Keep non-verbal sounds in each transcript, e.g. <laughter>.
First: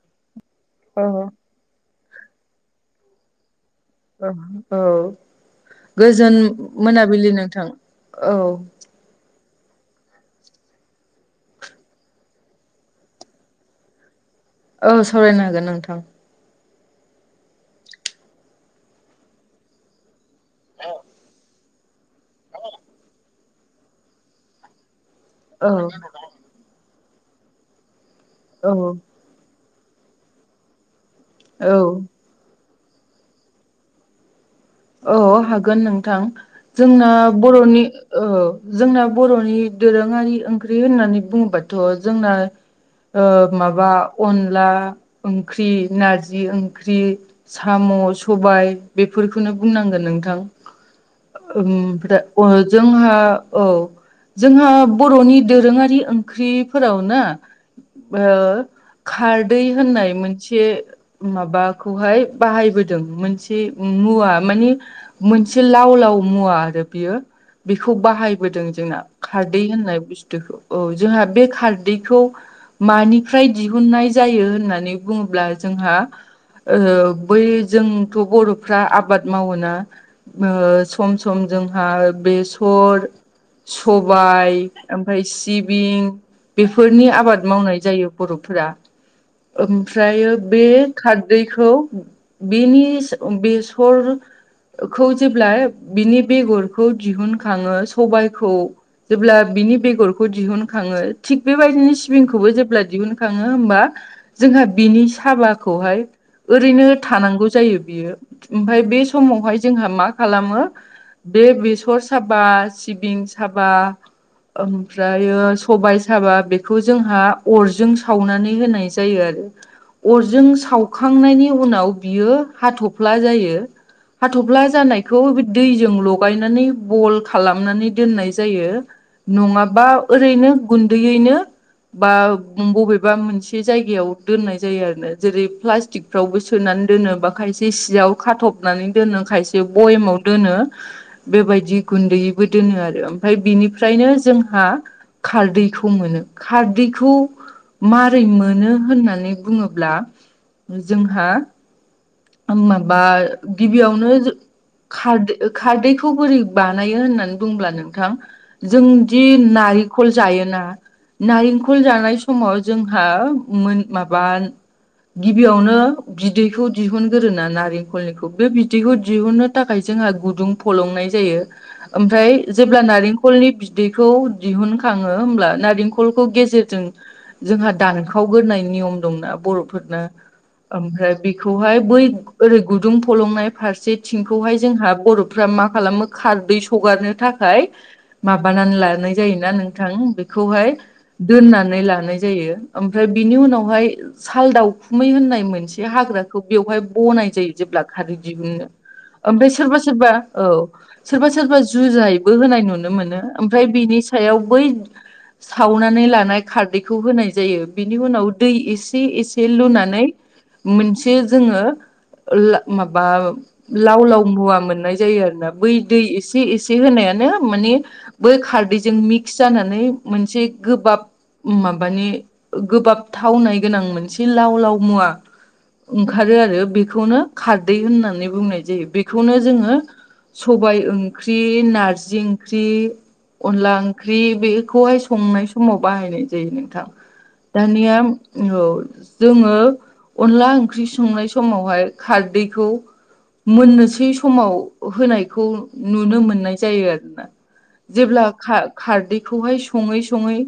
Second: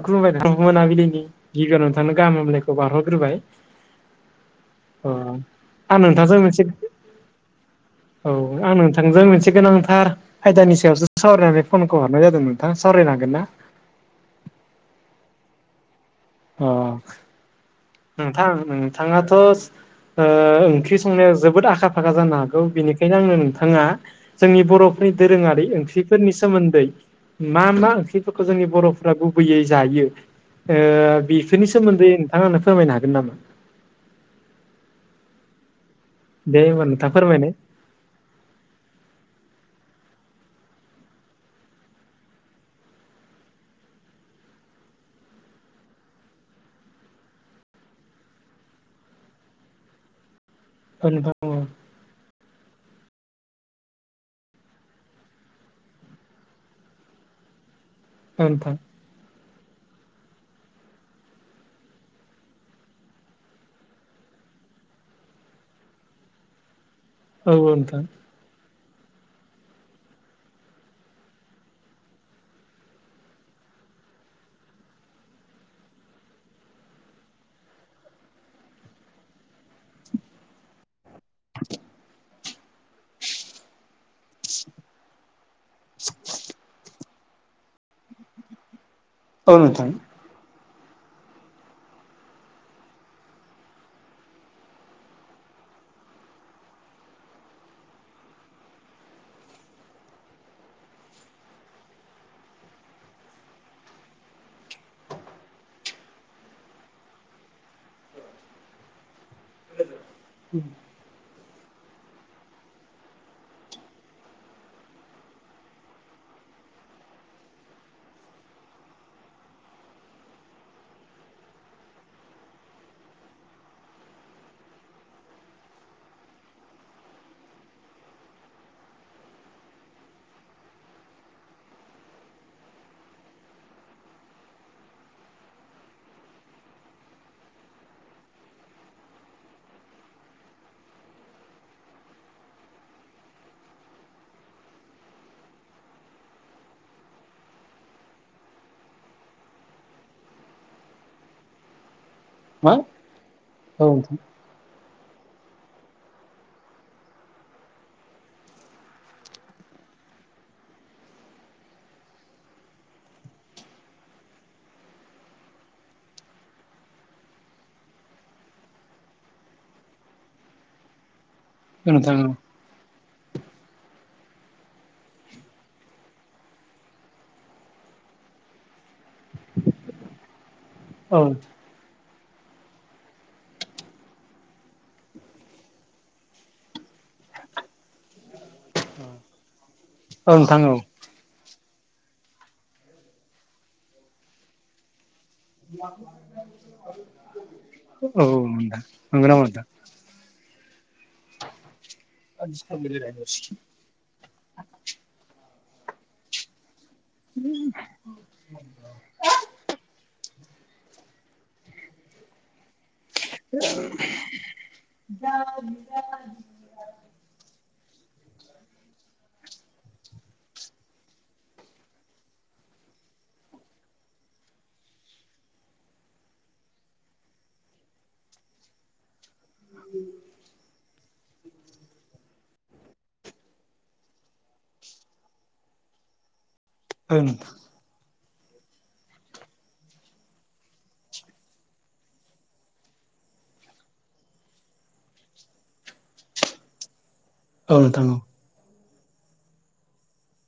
<unintelligible> औ मोनाबिलिनि गिबियाव नोंथांनो गाहाम हामलायनायखौ बारहरग्रोबाय। औ अ आं गोजोन नोंथांजों मोनसे मोनाबिलि नोंथां औ। नोंथांजों मोनसे गोनांथार आयदानि सायावसो सावरायनानै फनखौ हरनाय जादों नोंथां सावरायनो हागोन ना? औ सावरायनो हागोन नोंथां। अ। नोंथां नोंथाङाथ' ओंख्रि संनायाव जोबोद आखा <unintelligible> जानो हागौ बेनिखायनो आंनो नोंथाङा जोंनि बर' बै दोरोङारि औ ओंख्रिफोरनि सोमोन्दै मा मा ओंख्रिफोरखौ जोंनि औ बर'फोरा गुबैयै जायो ओ बेफोरनि औ सोमोन्दै नोंथाङा फोरमायनो हागोन नामा? औ हागोन नोंथां दे होमबा जोंना नोंथां फोरमायनाय बर'नि ओ जोंना बर'नि दोरोङारि ओंख्रि होननानै बुङोबाथ' जोंना ओ माबा अनला ओंख्रि नारजि ओंख्रि। साम' सबाय बेफोरखौनो बुंनांगोन नोंथां औ नोंथां उमफ्रा जोंहा औ। जोंहा बर'नि दोरोङारि ओंख्रिफोरावना ओ औ नोंथां खारदै होननाय मोनसे माबाखौहाय बाहायबोदों मोनसे मुवा माने मोनसे लाव लाव मुवा आरो औ बिखौ नोंथां। बाहाय बोदों जोंना खारदै होननाय बुस्थुखौ औ जोंहा बे खारदैखौ मानिफ्राय दिहुननाय जायो होननानै बुङोब्ला जोंहा ओ बै जोंथ' बर' फ्रा आबाद मावोना ओ सम सम जोंहा बेसर सबाय ओमफ्राय सिबिं बेफोरनि आबाद मावनाय जायो बर'फोरा। औ नोंथां ओमफ्रायो बे खारदैखौ बेनिस बेसर खौ जेब्ला बिनि बेगरखौ दिहुनखाङो सबायखौ जेब्ला बिनि बेगरखौ दिहुनखाङो थिग बेबायदिनो सिबिंखौबो जेब्ला दिहुनखाङो होमबा जोंहा बिनि साबाखौहाय ओरैनो थानांगौ जायो बियो। ओमफाय बे समावहाय जोंहा मा खालामो बे बेसर साबा सिबिं साबा ओमफ्रायो सबाय साबा बेखौ जोंहा अरजों सावनानै होनाय जायो आरो। अरजों सावखांनायनि उनाव बियो हाथफ्ला जायो। हाथफ्ला जानायखौ दैजों लगायनानै बल खालामनानै दोननाय जायो। नङाबा ओरैनो गुन्दैयैनो बा बबेबा मोनसे जायगायाव दोननाय जायो आरो ना जेरै प्लास्टिक फ्रावबो सोनानै दोनो बा खायसे सियाव खाथबनानै दोनो खायसे बयेमाव दोनो। बेबायदि गुन्दैयैबो दोनो आरो ओमफ्राय बिनिफ्रायनो जोंहा खारदैखौ मोनो खारदैखौ मारै मोनो होननानै बुङोब्ला जोंहा मा माबा औ गिबियावनो खारदै खारदैखौ बोरै बानायो होननानै बुंब्ला नोंथां जोंदि नारिखल जायोना नारेंखल जानाय समाव जोंहा मोन माबा गिबियावनो बिदैखौ दिहुनग्रोरो ना नारेंखलनिखौ बे बिदैखौ दिहुननो थाखाय जोंहा गुदुं फलंनाय जायो। नोंथां औ नोंथां औ ओमफ्राय जेब्ला नारेंखलनि बिदैखौ दिहुनखाङो होमब्ला नारेंखलखौ गेजेरजों जोंहा दानखावगोराय नियम दंना बर'फोरनो ओमफ्राय औ हाय बै ओरै गुदुं फलंनाय फारसेथिंखौहाय जोंहा बर'फ्रा मा खालामो खारदै सगारनो थाखाय माबानानै लानाय जायोना नों थां औ नोंथां बेखौहाय औ दोननानै लानाय जायो ओमफ्राय बिनि उनावहाय सालदाउखुमै होननाय मोनसे हाग्राखौ बेवहाय बनाय जायो। जेब्ला खारै औ औ दिहुननो नोंथां नंगौ नामा ओमफ्राय नोंथां? सोरबा सोरबा औ सोरबा सोरबा जुजायबो ओं औ होनाय नुनो नोंथां औ मोनो ओमफ्राय बिनि सायाव बै सावनानै लानाय खारदैखौ होनाय जायो बिनि उनाव दै एसे एसे लुनानै मोनसे जोंङो ओला माबा लाव लाव मुवा मोननाय जायो आरो ना बै दै एसे एसे से होनायानो मानि बै खारदैजों मिक्स जानानै मोनसे गोबाब माबानि गोबाब थावनाय गोनां मोनसे लाव लाव मुवा ओंखारो आरो बेखौनो खारदै होननानै बुंनाय जायो बेखौनो जोंङो सबाय ओंख्रि नारजि ओंख्रि अनला ओंख्रि बेखौहाय संनाय समाव बाहायनाय जायो नोंथां। ओं दानिया औ जोंङो अनला ओंख्रि संनाय समावहाय खारदैखौ मोननोसै समाव होनायखौ नुनो मोननाय जायो आरोना। औ नोंथां औ नोंथां औ। जेब्ला खार खारदैखौहाय सङै सङै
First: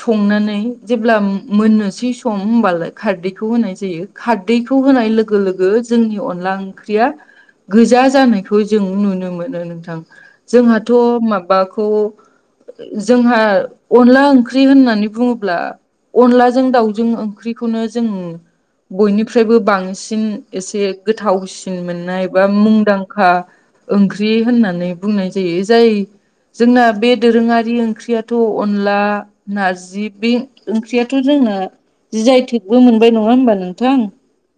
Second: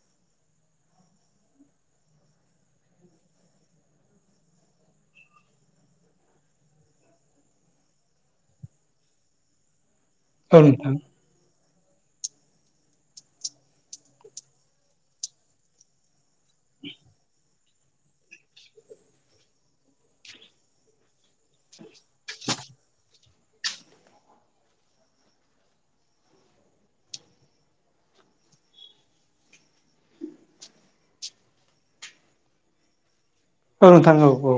संनानै जेब्ला मोननोसै सम होनोमबालाय खारदैखौ होनाय जायो। खारदैखौ होनाय लोगो लोगो जोंनि अनला ओंख्रिया गोजा जानायखौ जों नुनो मोनो नोंथां औ जोंहाथ' माबाखौ जोंहा अनला ओंख्रि होननानै बुङोब्ला अनलाजों दाउजों ओंख्रिखौनो जों बयनिफ्रायबो बांसिन एसे गोथावसिन मोननाय बा मुंदांखा ओंख्रि होननानै बुंनाय जायो जाय जोंना बे दोरोङारि ओंख्रियाथ' अनला। नारजि बे ओंख्रियाथ' जोंना जि जियाथेगबो मोनबाय नङा होमबा नों औ थांगौ औ-औ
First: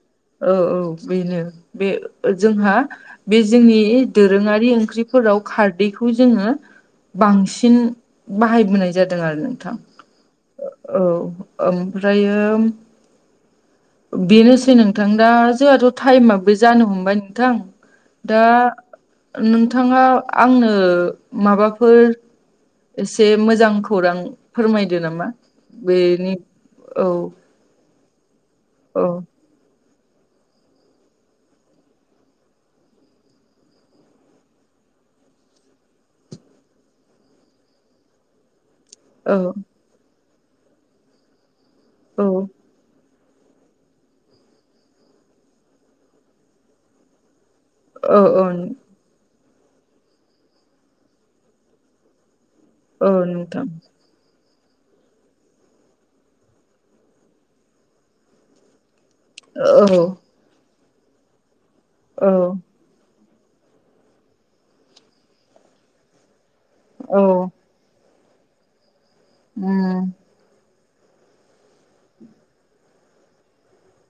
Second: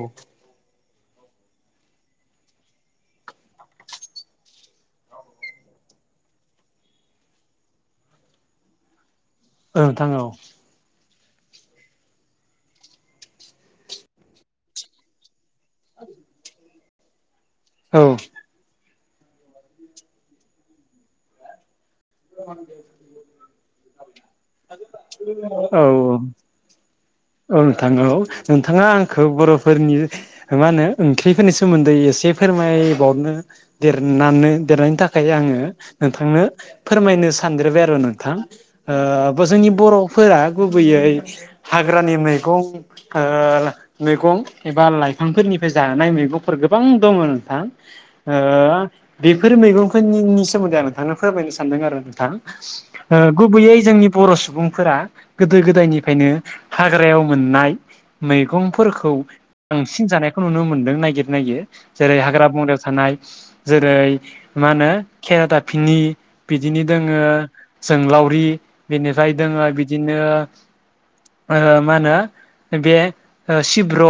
औ औ बेनो बे ओ जोंहा बे जोंनि दोरोङारि ओंख्रिफोराव खारदैखौ जोंङो बांसिन बाहायबोनाय जादों आरो न नोंथां औ औ ओमफ्रायो ओ बेनोसै नोंथां दा जोंहाथ' टाइमाबबो जानो हमबाय नोंथां। औ दा नोंथाङा आंनो माबाफोर एसे मोजां खौरां फोरमायदो नामा औ औ। बेनि औ औ नोंथां औ नोंथाङा औ आंखौ बर'फोरनि मा होनो ओंख्रिफोरनि सोमोन्दै एसे फोरमायबावनो देरनानै देरनायनि थाखाय आंङो नोंथांनो फोरमायनो सानद्रोबाय आरो नोंथां औ ओ जोंनि बर'फोरा गुबैयै हाग्रानि औ मैगं ओ मैगं एबा लाइफांफोरनिफ्राय जानाय मैगंफोर गोबां दङ नोंथां। औ औ हो बेफोर मैगंफोरनिनि सोमोन्दै आं नोंथांनो फोरमायनो सानदों आरो नोंथां। औ ओ नोंथां गुबैयै जोंनि बर' सुबुंफोरा गोदो गोदायनिफ्रायनो हाग्रायाव मोननाय मैगंफोरखौ औ बांसिन जानायखौ नुनो मोन्दों ननायागिर नागिर। जेरै हाग्रा- औ बंग्रायाव थानाय जेरै मा होनो खेरादाफसिनि। बिदिनो दोङो औ जोंगलावरि बेनिफ्राय दोङो बिदिनो। मा होनो बे सिब्र'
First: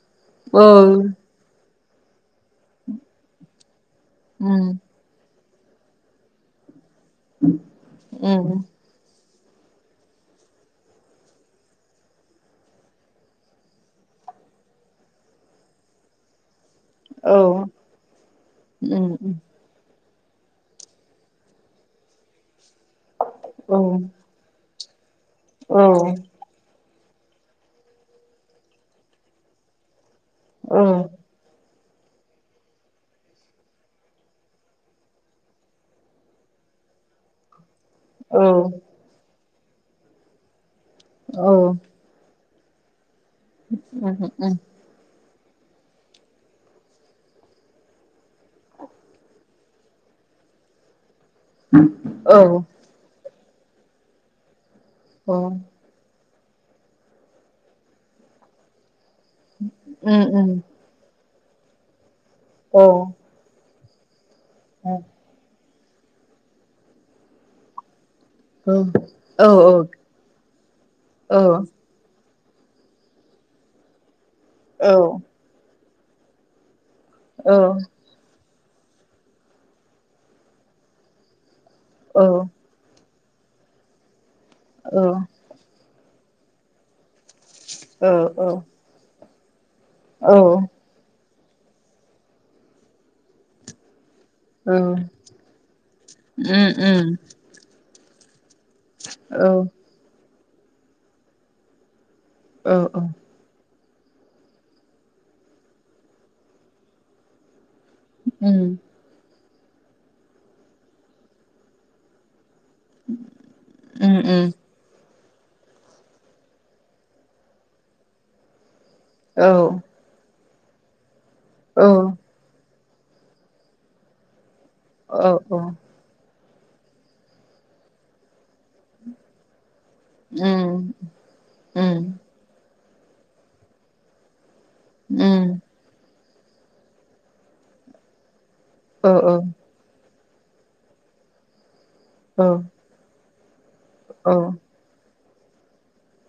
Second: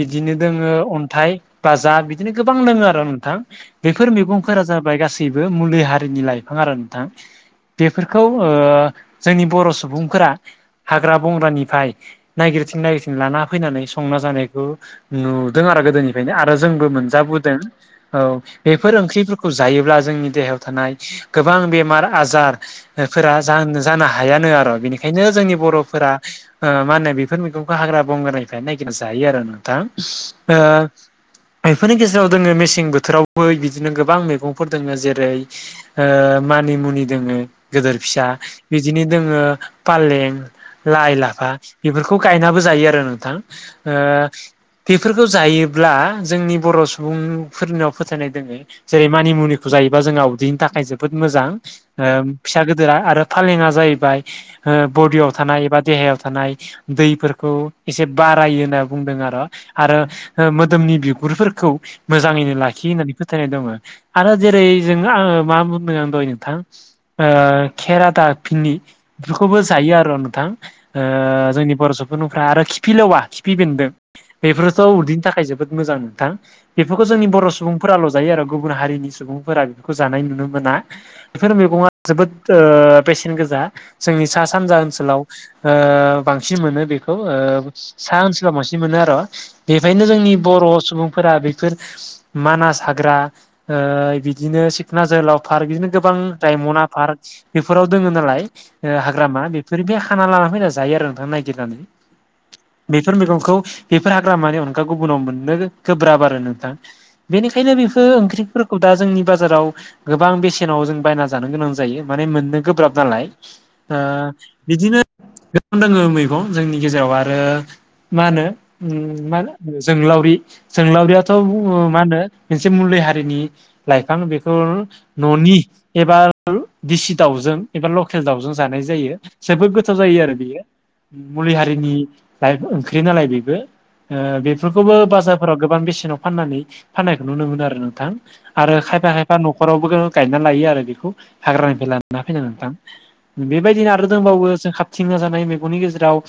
बिदिनो दोङो अन्थाइ बाजाब बिदिनो गोबां दोङो आरो नोंथां बेफोर मैगंफोरा जाबाय गासै बेफोरो मुलि हारिनि लाइफां आरो नोंथां बेफोरखौ ओ जोंनि बर' सुबुंफोरा हाग्रा बंग्रानिफ्राय नायगिरथिं नायगिरथिं लाना फैनानै संना जानायखौ नुदों आरो गोदोनि नो आरो जोंबो मोनजोदों औ बेफोर ओंफोरखौ जायोब्ला जोंनि देहायाव थानाय गोबां बेमार आजार फोरा जा जानो हायानो आरो बिनिखायनो जोंनि बर'फोरा ओ मा होनो बेफोर मैगंखौ हाग्रा- बंग्रानिफ्राय नायगिरना जायो आरो नोंथां। ओ बेफोरनि गेजेराव दोङो मेसें बोथोरावबो बिदिनो गोबां मैगंफोर दङ जेरै मानि मुनि दोङो गिदोर फिसा बिदिनो दोङो फालें, लाइ, लाफा बेफोरखौ खौ गायनाबो जायो आरो नोंथां बेफोरखौ जायोब्ला जोंनि बर' सुबुंफोरनाव फोथायनाय दोङो। जेरै मानिमुनिखौ जायोबा जोंहा उदैनि थाखाय जोबोद मोजां। फिसा गिदिरा आरो फालेंआ जाहैबाय ओ बडियाव थानाय एबा देहायाव थानाय दैफोरखौ एसे बारायो होनना बुंदों आरो। आरो मोदोमनि बिगुरफोरखौ मोजाङैनो लाखियो होननानै फोथायनाय दङ। आरो जेरै जों आङो मा बुंदों आं दहय नोंथां ओ खेरादाब फिनि बेफोरखौबो जायो आरो ओ नोंथां जोंनि बर' सुबुंफ्रा आरो खिफि लेवा खिफि बेन्दों बेफोरथ' उदैनि थाखाय जोबोद मोजां नोंथां बेफोरखौ जोंनि बर' सुबुंफोराल' दायो आरो गुबुन हारिनि सुबुंफोरा बे जानाय नुनो मोना। बेफोर मैगङा जोबोद बेसेन गोसा जोंनि सा सानजा ओनसोलाव बांसिन मोनो बे सा ओन्सोलाव बांसिन मोनो आरो बेखायनो जोंनि बर' सुबुंफोरा बे फोर मानास हाग्रा ओ बि बिदिनो सिखना जोहोलाव पार्क बिदिनो गोबां रायमना पार्क बेफोराव दङ नालाय। हाग्रामा बेफोर बे हाना लाना फैना जायो आरो नोंथा नायगिरनानै। बेफोर मैगंखौ बेफोर हाग्रामानि अनगा गुबुनाव मोननो गोब्राब आरो नोंथाङां। बेनिखायनो बेफोर ओंख्रिफोरखौ दा जोंनि बाजाराव गोबां बेसेनाव जों बायना जानो गोनां जायो। माने मोननो गोब्राब नालाय ओ बिदिनो गोबां दोङो मैगं जोंनि गेजेराव आरो मा होनो मानो जोंगलावरि जोंलावरियाथ' मा होनो- मोनसे मुलि हारिनि लाइफां बेखौ न'नि- एबा दिसि दाउजों एबा लकेल दाउजों जानाय जायो। जोबोद गो खथ जायो आरो बेयो मुलि हारिनि ला ओंख्रि नालाय बेबो ओ - बेफोरखौबो बाजारफोराव गोबां बेसेनाव फाननानै फाननायखौ नुनो मोनो आरो नोंथां। आरो खायफा खायफा न'खरावबो गायना लायो आरो बेखौ हाग्रानिफ्राय लाना फैनो नोंथां। बेबायदिनो आरो दंबावो जों खाबथिंना जानाय मेगंनि गेजेराव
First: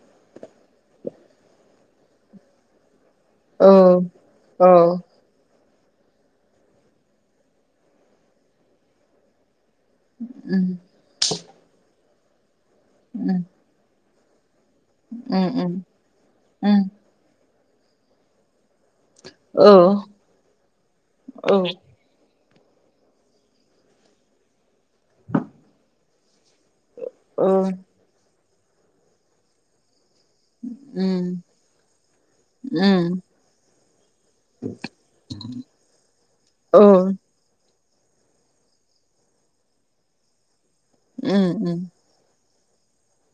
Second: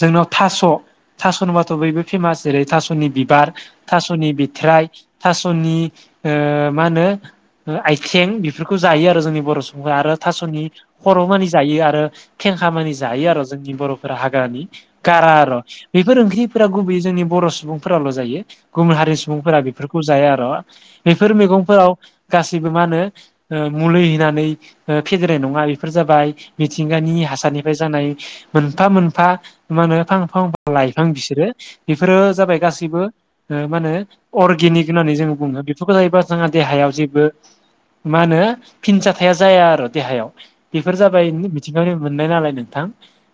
जोंनाव थास' थास' होनबाथ' बयबो फेमास जेरै, थास' थास'नि बिबार, थास'नि बिथ्राइ थास'नि ओ मा होनो आइथिं बेफोरखौ जायो आरो जोंनि बर' सुबुं आरो थास'नि उम खर' मानि जायो आरो फेंखा मानि जायो उम आरो जोंनि बर' हाग्रानि गारा र' उम उम बेफोर ओंख्रिफोरा उम गुबैयै जोंनि बर' सुबुंफोराल' जायो। गुबुन हारिनि सुबुंफोरा औ बेफोरखौ जाया आर' बेफोर औ मैगंफोराव- गासैबो मा होनो मुलि होननानै फेदेरनाय नङा बेफोर जाबाय मिथिंगानि औ हासारनिफ्राय जानाय मोनफा-मोनफा मा होनो फां फांफा लाइफां उम बिसोरो बेफोरो जाबाय गासैबो। उम ओ मा होनो अर्गेनिक होननानै जोङो बुङो बेफोरखौ जाहैबा जोंहा औ देहायाव जेबो मा होनो फिनजाथाया जाया आरो देहायाव बेफोर जाबाय उम उम मिथिंगानि मोननाय नालाय नोंथां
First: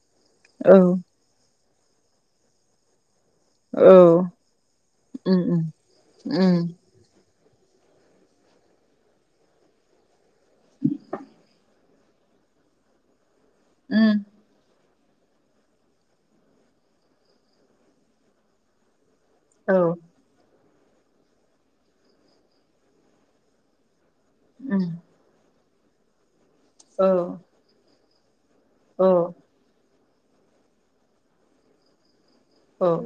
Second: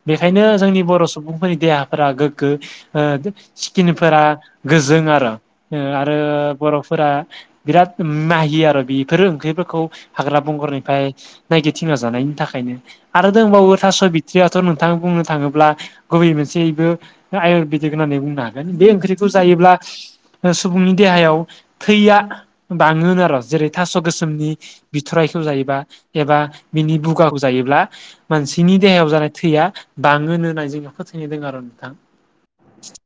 बेखायनो औ जोंनि बर सुबुंफोरनि देहाफोरा गोग्गो ओ औ सिकिनफोरा गोजों आर उम उम आरो उम बर फोरा बिराद माही आरो बेफोरो ओंख्रिफोरखौ हाग्रा बंगारनिफ्राय। नायगिरथिंना जानायनि थाखायनो आरो दंबावो थास उम बिथ्रियाथ नों आं बुंनो थाङोब्ला गुबै मोनसेयैबो आयुरवेदिक होननानै बुंनो हागोन बे ओंख्रि जायोब्ला औ सुबुंनि देहायाव थैया बाङोन आरो जेरै थास गोसोमनि उम बिथराइखौ जायोबा एबा बिनि औ बुगाखौ औ जायोब्ला। मानसिनि देहायाव औ औ जानाय थैया बाङोनो होननानै जोंङो फोथायनायदों आरो नोंथां।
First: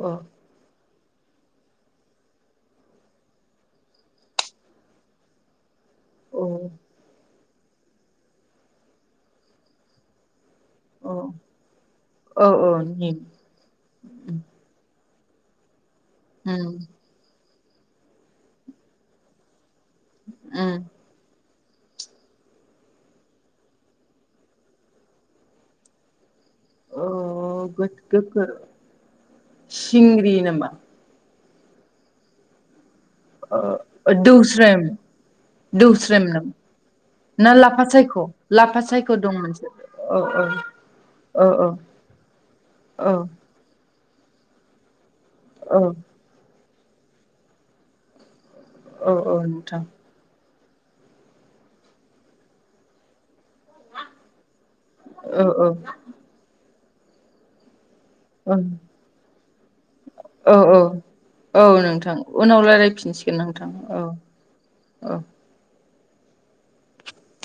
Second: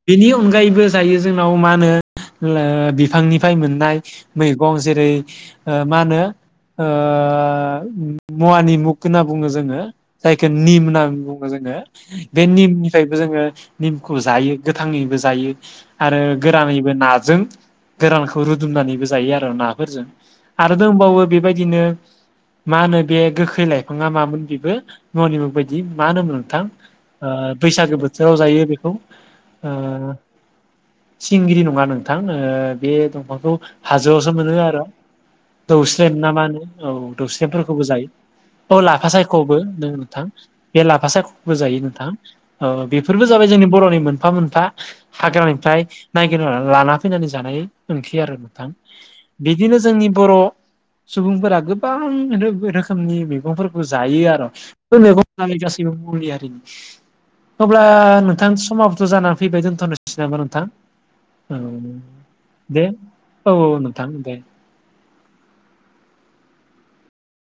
बेनि अनगायैबो। जायो जोंनाव मा होनो बिफांनिफ्राय मोननाय मैगं जेरै ओ मा होनो औ ओ मुवानि मुग होनना बुङो जोङो। जायखौ निम होननानै औ बुङो जोङो बे औ औ निमनिफ्रायबो निम जोङो- निमखौ जायो गोथाङैबो जायो आरो उम गोरानैानैबो नाजों। गोरानखौ रुदुमनानैबो जायो आरो नाफोरजों आरो उम दंबावो बेबायदिनो। मा होनो बे गोखै लाइफाङा मामोन बेबो ननिमु बायदि मा होनोमोन नोंथां। औ गोद बैसागो बोथोराव गोखो जायो बेखौ ओ सिंग्रि नामा सिंगगिरि नङा नोंथां ओ-बे दंफांखौ ओ ओ हाजोआवसो मोनो आर दौस्रेम दौस्रेम ना मा होनो औ ना दौस्रेमफोरखौबो लाफा जायो। सायख' औ लाफा सायख' दं सायखबो मोनसे नों औ नोंथां। बे लाफा औ सायबो औ जायो नोंथां औ बेफोरबो जाबाय जोंनि बरनि मोनफा मोन फा औ हाग्रानिफ्राय नायगिर लाना फैनानै जानाय मोनसै आरो नोंथां। औ औ बिदिनो नोंथां जोंनि बर सुबुंफोरा गोबां रोखोमनि बि मैगंफोरखौ जायो आरो मैगं औ जायो गासैबो मनि हारिनि अब्ला नों औ नोंथां समाबोथ जानानै फैबाय दोनथ'नोसै नामा औ नोंथां। औ औ नोंथां उनाव दे रायलायफिनसिगोन नोंथां औ औ।